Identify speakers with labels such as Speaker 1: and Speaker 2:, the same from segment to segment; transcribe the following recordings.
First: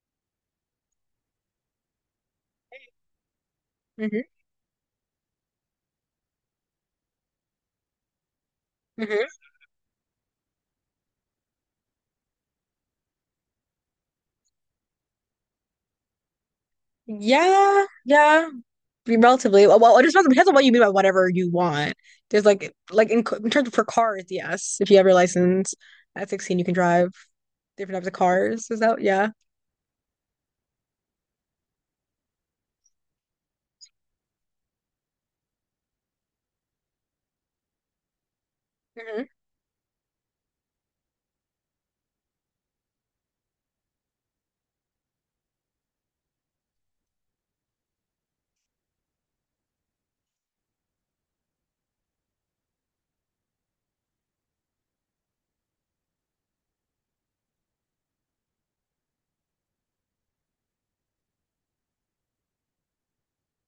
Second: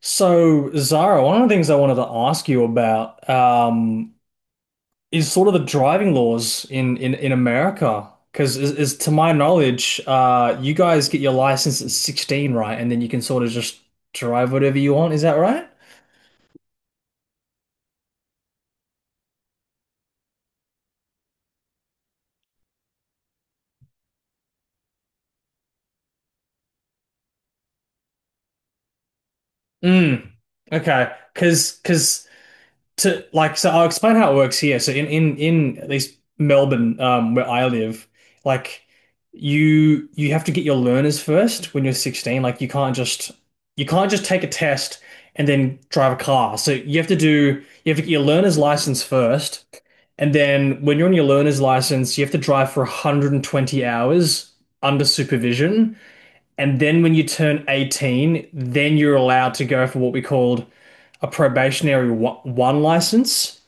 Speaker 1: So, Zara, one of the things I wanted to ask you about
Speaker 2: hmm
Speaker 1: is sort of the driving laws in America. Because, is to
Speaker 2: hmm
Speaker 1: my knowledge, you guys get your license at 16, right? And then you can sort of just drive whatever you want. Is that right?
Speaker 2: Yeah, yeah, relatively. Well, well, it depends on what you mean by whatever you want. There's in terms of for cars, yes. If you have your license at 16, you can drive different types of cars. Is that, yeah.
Speaker 1: Mm. Okay. Because to like so I'll explain how it works here. So in at least Melbourne, where I live, like
Speaker 2: hmm
Speaker 1: you have to get your learners first when you're 16. Like you can't just take a test and then drive a car. So you have to get your learner's license first, and then when you're on your learner's license, you have to drive for 120 hours under supervision. And then when you turn 18, then you're allowed to go for what we called a probationary one, license.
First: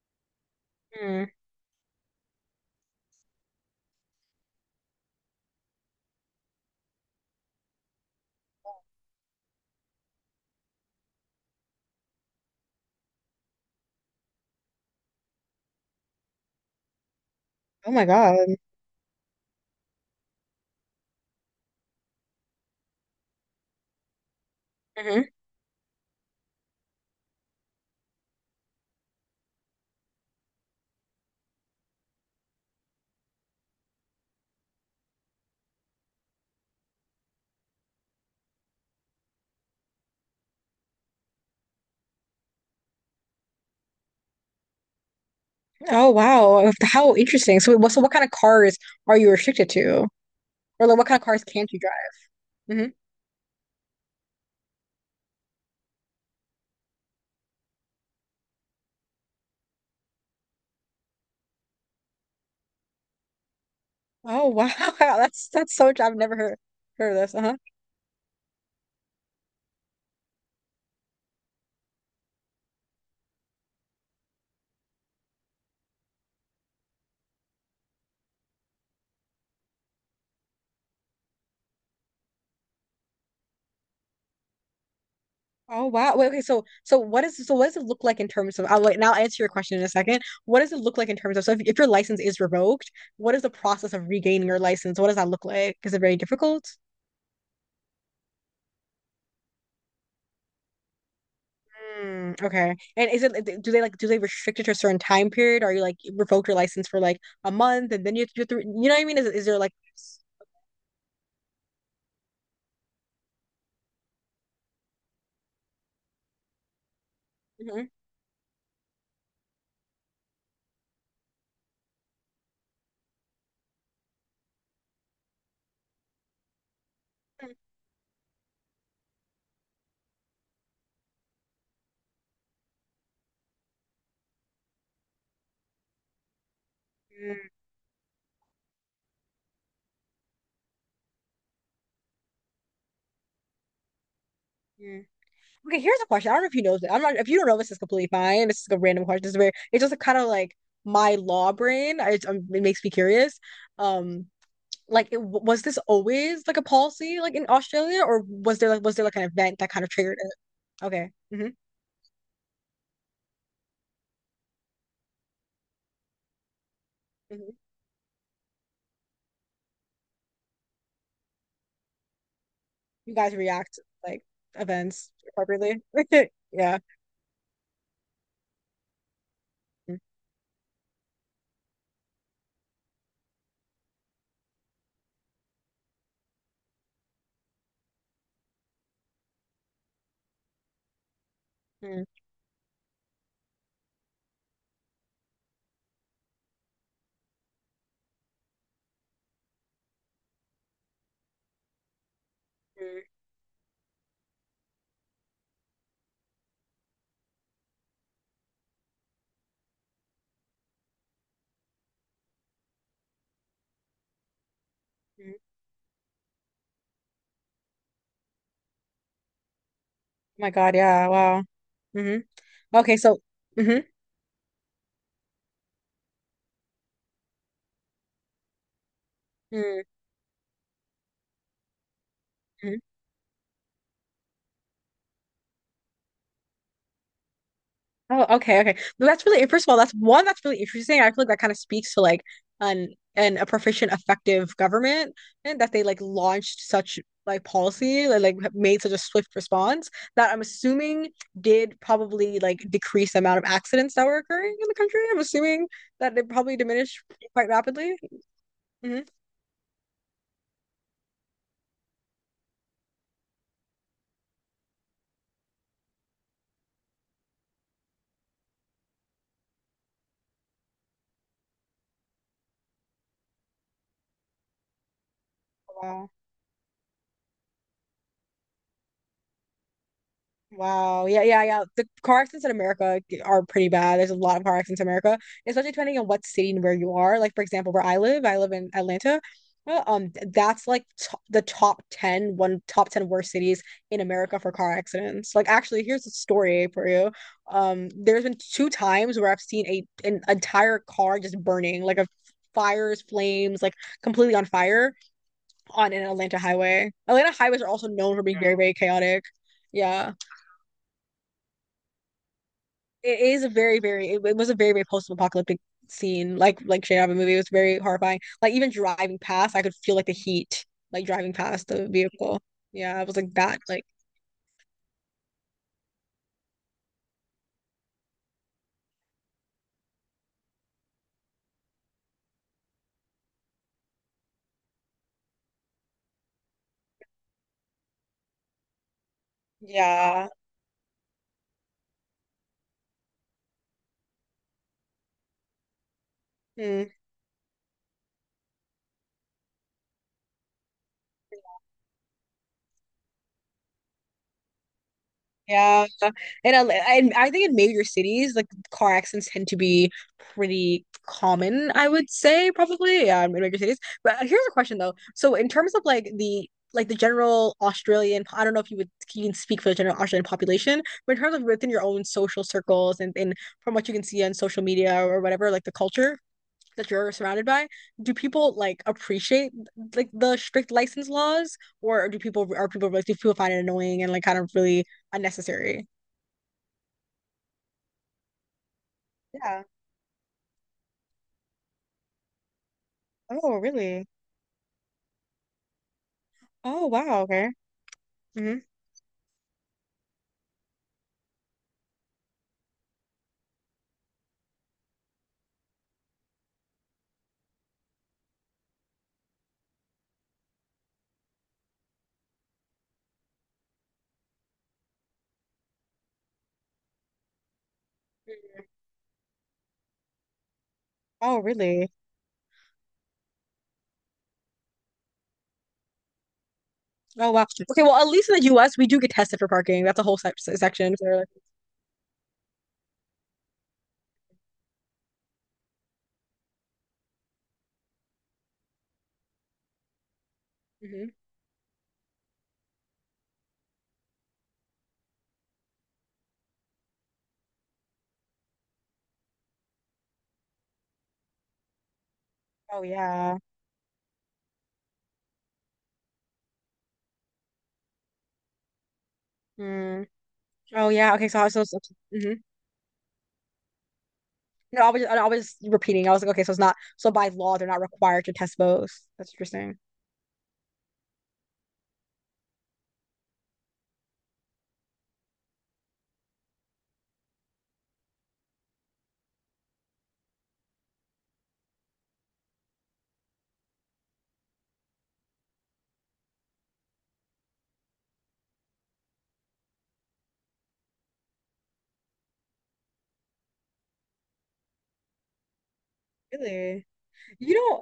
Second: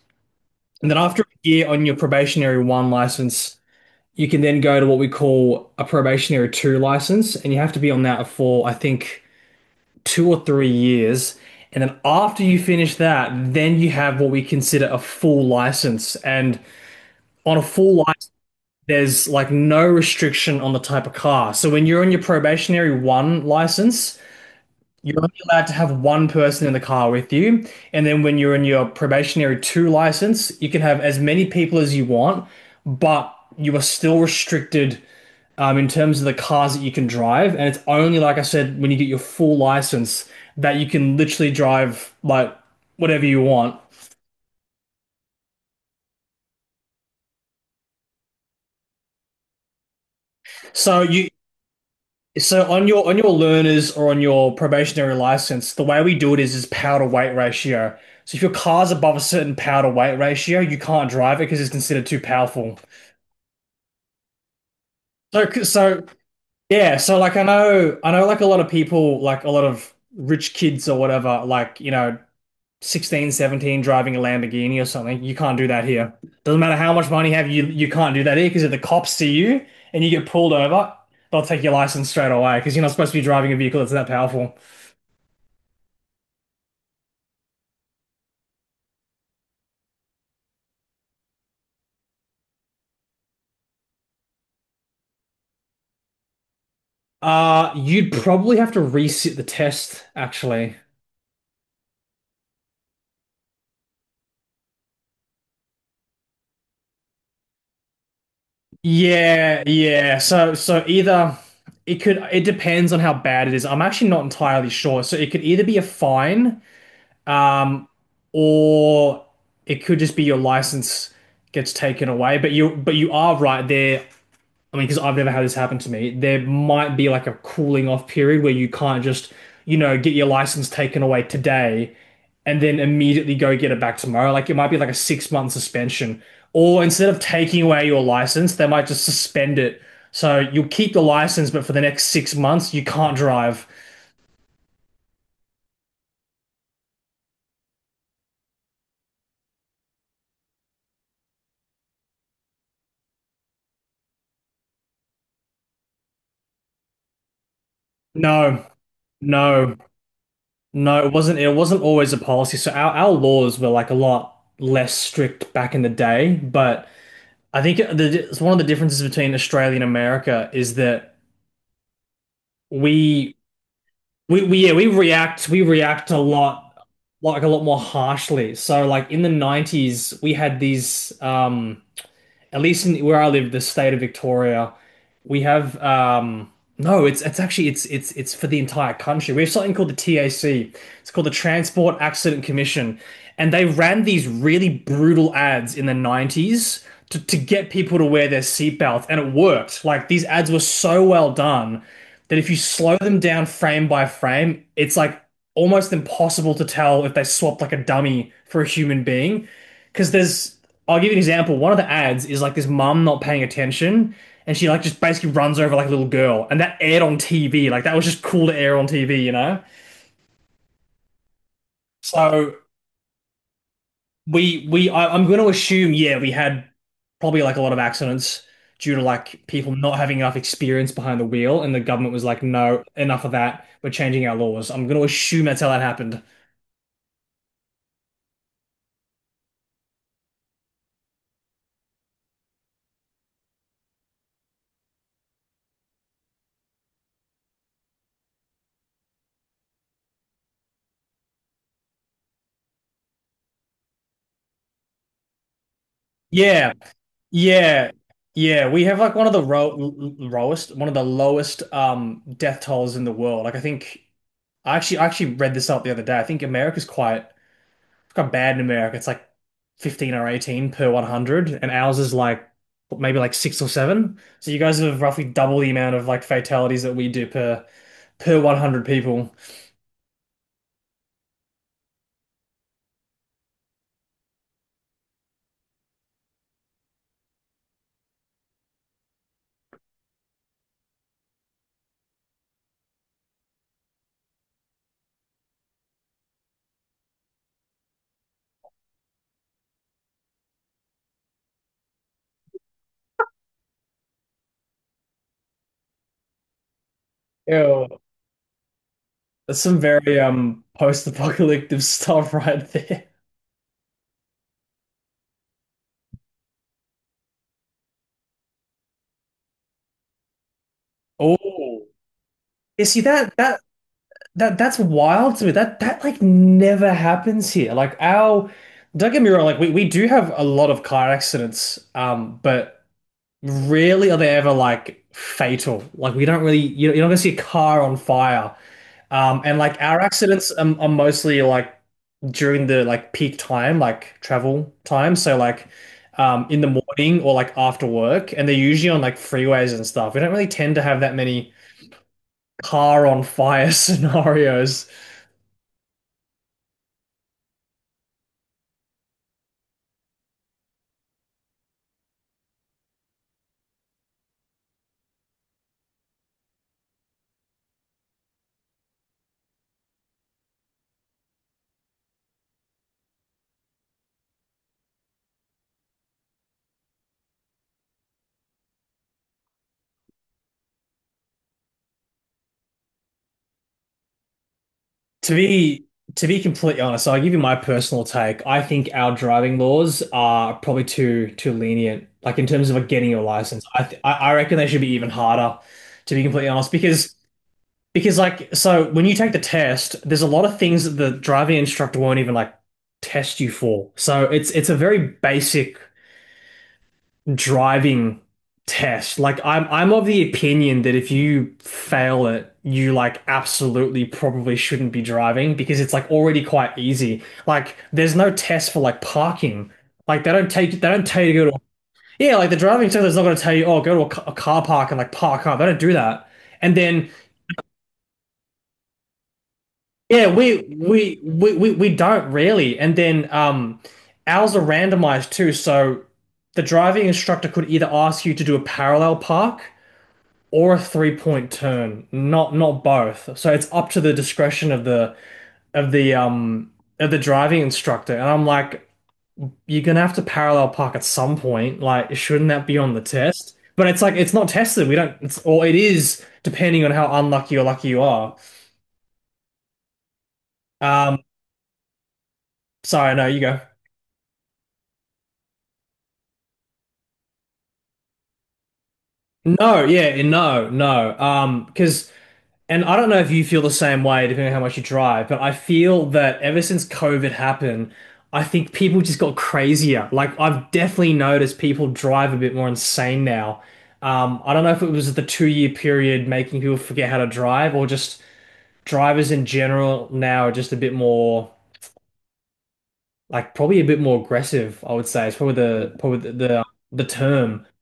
Speaker 1: And then after
Speaker 2: mm
Speaker 1: a year on your probationary one license, you can then go to what we call a probationary two license. And you have to be on that for, I think, 2 or 3 years. And then after you finish that, then you have what we consider a full license. And on a
Speaker 2: Oh
Speaker 1: full
Speaker 2: my
Speaker 1: license,
Speaker 2: God.
Speaker 1: there's like no restriction on the type of car. So when you're on your probationary one license, you're
Speaker 2: hmm
Speaker 1: only allowed to have one person in the car with you, and then when you're in your probationary two license, you can have as many people as you want, but you are still restricted in terms of the cars that you can drive. And it's only, like I said, when you get your full license that you can literally drive like whatever you want.
Speaker 2: Oh wow. Oh, how interesting. So what kind of cars are you restricted to? Or like,
Speaker 1: So
Speaker 2: what kind of
Speaker 1: you
Speaker 2: cars can't you drive?
Speaker 1: So on
Speaker 2: Hmm
Speaker 1: your learners or on your probationary license, the way we do it is power to weight ratio. So if your car's above a certain power to weight ratio, you can't drive it because it's considered too powerful.
Speaker 2: Oh wow.
Speaker 1: So
Speaker 2: That's so.
Speaker 1: so
Speaker 2: I've never heard
Speaker 1: yeah,
Speaker 2: heard of
Speaker 1: so
Speaker 2: this.
Speaker 1: like I
Speaker 2: Uh-huh.
Speaker 1: know I know like a lot of people like a lot of rich kids or whatever, 16, 17 driving a Lamborghini or something. You can't do that here. Doesn't matter how much money you have, you can't do that here because if the cops see you and you get pulled over, they'll take your license straight away because you're not supposed to be driving a vehicle that's that powerful.
Speaker 2: Oh wow. Wait, okay, so what does it look like in terms of? I'll like now answer your question in a second. What does it look like in terms of so if your license is revoked, what is the process of regaining your license? What does that look like? Is it very difficult?
Speaker 1: You'd probably have to reset the test, actually.
Speaker 2: Mm, okay. And is it do they like do they restrict it to a certain time period? Are you like revoked your license for like a month and then you have to do it through, you know what I mean? Is it- is there
Speaker 1: Yeah,
Speaker 2: like
Speaker 1: yeah.
Speaker 2: s-
Speaker 1: So either it depends on how bad it is. I'm actually not entirely sure. So it could either be a fine, um,
Speaker 2: Mhm.
Speaker 1: or it could just be your license gets taken away. But you are right there. I mean, because I've never had this happen to me. There might be like a cooling off period where you can't just, you know, get your license taken away today and then immediately go get it back tomorrow. Like it might be like a 6 month suspension. Or instead of taking away your license, they might just suspend it. So you'll keep the license, but for the next 6 months, you can't drive.
Speaker 2: Mm. Okay, here's a question. I don't know if you know this. I'm not if you don't know, this is completely fine. This is a random question. This very it's just kind of like my law brain. It makes me curious. Um, like, was this always like a policy like in Australia, or was
Speaker 1: No,
Speaker 2: there like an event that
Speaker 1: no,
Speaker 2: kind of triggered it?
Speaker 1: no,
Speaker 2: Okay.
Speaker 1: it wasn't always a policy. So our laws were like a lot less strict back in the day, but I
Speaker 2: Hmm
Speaker 1: think it's one of the differences between Australia and America is that
Speaker 2: You guys
Speaker 1: we,
Speaker 2: react like
Speaker 1: we, yeah,
Speaker 2: events
Speaker 1: we
Speaker 2: appropriately.
Speaker 1: react a lot,
Speaker 2: Yeah.
Speaker 1: like a lot more harshly. So, like in the
Speaker 2: Mm-hmm.
Speaker 1: 90s, we had these, at least in, where I lived, the state of Victoria, we have no, it's actually it's for the entire country. We have something called the TAC. It's called the Transport Accident Commission, and they ran these really brutal ads in the 90s to get people to wear their seatbelts, and it worked. Like these ads were so well done that if you slow
Speaker 2: Mm-hmm.
Speaker 1: them down frame by frame, it's like almost impossible to tell if they swapped like a dummy for a human being. Because there's, I'll give you an example. One of the ads is like this mum not paying attention, and she like just basically
Speaker 2: Oh
Speaker 1: runs over like a little girl, and that aired on TV. Like that was just cool to air on TV, you know.
Speaker 2: my God, yeah, wow. hmm
Speaker 1: So
Speaker 2: Okay, so. Mm-hmm.
Speaker 1: I'm going to assume yeah we had probably like a lot of accidents due to like people
Speaker 2: Mm-hmm.
Speaker 1: not having enough experience behind the wheel, and the government was like no enough of that. We're changing our laws. I'm going to assume that's how that happened.
Speaker 2: Oh, okay, okay. No, that's really, first of all, that's one that's really interesting. I feel like that kind of speaks to like an an a proficient, effective government and that they like launched such like policy, like made such a swift response that I'm assuming did probably like decrease the amount of accidents that were occurring in the country. I'm assuming that they probably
Speaker 1: Yeah,
Speaker 2: diminished quite
Speaker 1: yeah,
Speaker 2: rapidly.
Speaker 1: yeah. We have
Speaker 2: hmm
Speaker 1: like one of the ro- lowest one of the lowest death tolls in the world. Like I think I actually read this up the other day. I think America's quite got bad in America. It's like 15 or 18 per 100, and ours is like maybe like six or seven. So you guys have roughly double the amount of
Speaker 2: Wow.
Speaker 1: like fatalities that we do per 100 people.
Speaker 2: Wow. Yeah, yeah, yeah. The car accidents in America g- Are pretty bad. There's a lot of car accidents in America, especially depending on what city and where you are. Like, for example, where I live in Atlanta. That's like to the top ten one top 10 worst cities in America for car accidents. Like, actually, here's a story for you. There's been two times where I've seen a an entire car just burning, like a fires, flames, like completely on fire on an Atlanta highway. Atlanta highways are
Speaker 1: Ew.
Speaker 2: also known for being, yeah, very, very chaotic.
Speaker 1: That's some
Speaker 2: Yeah.
Speaker 1: very post-apocalyptic stuff right there.
Speaker 2: It is a very, very. It was a very, very post-apocalyptic scene. Like straight out of a movie, it was very horrifying. Like even driving past, I could feel like the heat, like driving past
Speaker 1: Oh.
Speaker 2: the vehicle.
Speaker 1: You see
Speaker 2: Yeah, it was
Speaker 1: that
Speaker 2: like
Speaker 1: that
Speaker 2: that. Like,
Speaker 1: that's wild to me. That like never happens here. Like our, don't get me wrong, like we do have a lot of car accidents, but rarely are they ever like fatal. Like we don't really, you- are not gonna see a car on fire. And like our
Speaker 2: yeah.
Speaker 1: accidents are mostly like during the like peak time, like travel time. So like in the
Speaker 2: Mm.
Speaker 1: morning or like after work, and they're usually on like freeways and stuff. We don't really tend to have that many car on fire scenarios.
Speaker 2: Yeah, and I, and I think in major cities, like car accidents tend to be pretty common, I would say probably, yeah, in major cities. But here's a question though. So in terms of like the general Australian, I don't know if you would you can speak for the general Australian population, but in terms of within your own social circles and from what you can see on social media or whatever, like the culture that you're surrounded by, do people appreciate the strict license laws, or do people find it annoying and like kind of really
Speaker 1: To be
Speaker 2: unnecessary?
Speaker 1: to be completely honest, I'll give you my personal take. I think our driving
Speaker 2: Yeah.
Speaker 1: laws are probably too lenient, like in terms of like getting your
Speaker 2: Oh,
Speaker 1: license. I th
Speaker 2: really?
Speaker 1: I reckon they should be even harder, to be completely honest,
Speaker 2: Oh,
Speaker 1: because
Speaker 2: wow. Okay.
Speaker 1: like
Speaker 2: hmm
Speaker 1: so when you take the test, there's a lot of things that the driving instructor won't even like test you for. So it's a very basic driving test. Like I'm of the opinion that if you fail it, you like absolutely probably shouldn't be driving because it's like already quite easy. Like there's no test for like parking. Like they don't tell you
Speaker 2: Oh,
Speaker 1: to go to,
Speaker 2: really?
Speaker 1: yeah, like the driving test is not going to tell you, oh, go to a, a car park and like park up. They don't do that. And then
Speaker 2: Oh, wow. Okay, well at least in the US we do get tested for parking. That's a whole
Speaker 1: yeah,
Speaker 2: se section for.
Speaker 1: we don't really. And then ours are randomized too, so the driving instructor could either ask you to do a parallel park or a
Speaker 2: Mhm.
Speaker 1: three point turn, not both. So it's up to the discretion of the of the um of the driving instructor. And I'm like, you're gonna have to parallel park at some point. Like, shouldn't that be
Speaker 2: Oh,
Speaker 1: on the
Speaker 2: yeah.
Speaker 1: test? But it's like it's not tested. We don't. It's or it is depending on how unlucky or lucky you are.
Speaker 2: Mm. Oh, yeah.
Speaker 1: Um,
Speaker 2: Okay. So, hmm
Speaker 1: Sorry, no, you go.
Speaker 2: no, I was just repeating. I was like, okay, so it's not, so by law they're not required to test both. That's interesting.
Speaker 1: No, yeah, no, no. Because And I don't know if you feel the same way, depending on how much you drive, but I feel that ever since COVID happened, I think people just got crazier. Like, I've definitely noticed people drive a bit more insane now. I don't know if it was the 2 year period making people forget how to drive, or just drivers in general now are just a bit more, like, probably a bit more aggressive, I would say. It's probably the
Speaker 2: Really?
Speaker 1: the
Speaker 2: You
Speaker 1: term.
Speaker 2: know,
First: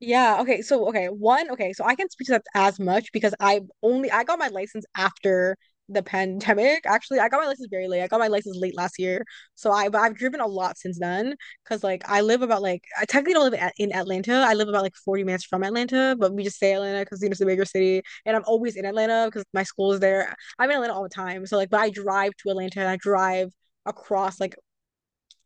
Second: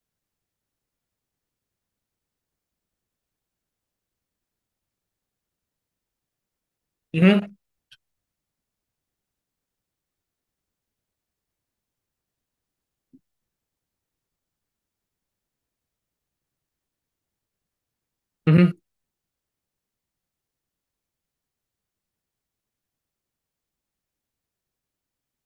Speaker 2: yeah, okay. So okay, one, okay, so I can't speak to that as much because I got my license after the pandemic. Actually, I got my
Speaker 1: Hmm.
Speaker 2: license very late. I got my license late last year. So I but I've driven a lot since then because like I live about like I technically don't live in, in Atlanta. I live about like 40 minutes from Atlanta, but we just say Atlanta because it's a bigger city and I'm always
Speaker 1: Hmm.
Speaker 2: in Atlanta because my school is there. I'm in Atlanta all the time. So like but I drive to Atlanta and I drive across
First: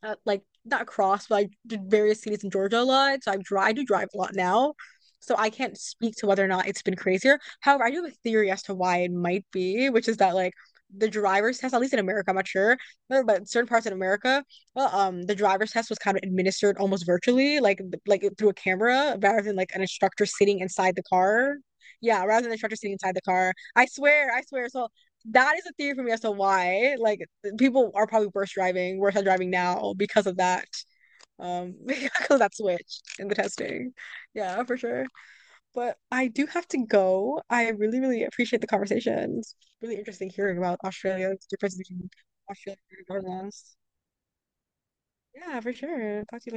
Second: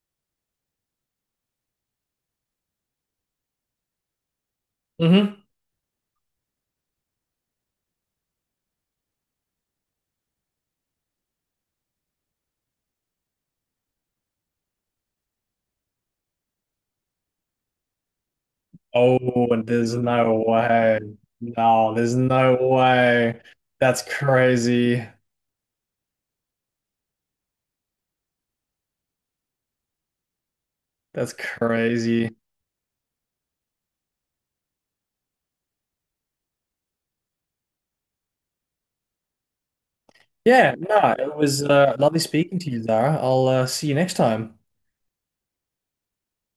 Speaker 2: like not across, but I did various cities in Georgia a lot. So I do drive a lot now. So
Speaker 1: Hmm.
Speaker 2: I can't speak to whether or not it's been crazier. However, I do have a theory as to why it might be, which is that like the driver's test, at least in America, I'm not sure, but in certain parts in America, the driver's test was kind of administered almost virtually, like through a camera, rather than
Speaker 1: Oh,
Speaker 2: like an
Speaker 1: there's
Speaker 2: instructor
Speaker 1: no
Speaker 2: sitting inside
Speaker 1: way.
Speaker 2: the car.
Speaker 1: No, there's
Speaker 2: Yeah, rather than the
Speaker 1: no
Speaker 2: instructor sitting inside the
Speaker 1: way.
Speaker 2: car. I
Speaker 1: That's
Speaker 2: swear, I swear. So
Speaker 1: crazy.
Speaker 2: that is a theory for me as to why like people are probably worse driving, worse at driving now because of that.
Speaker 1: That's crazy.
Speaker 2: Because that switch in the testing. Yeah, for sure. But I do have to go. I really, really appreciate the conversations. Really interesting hearing
Speaker 1: Yeah,
Speaker 2: about
Speaker 1: no,
Speaker 2: Australia,
Speaker 1: it
Speaker 2: the
Speaker 1: was
Speaker 2: difference between
Speaker 1: lovely speaking to
Speaker 2: Australia
Speaker 1: you,
Speaker 2: and
Speaker 1: Zara. I'll
Speaker 2: Netherlands.
Speaker 1: see you next time.
Speaker 2: Yeah, for sure. Talk to you later.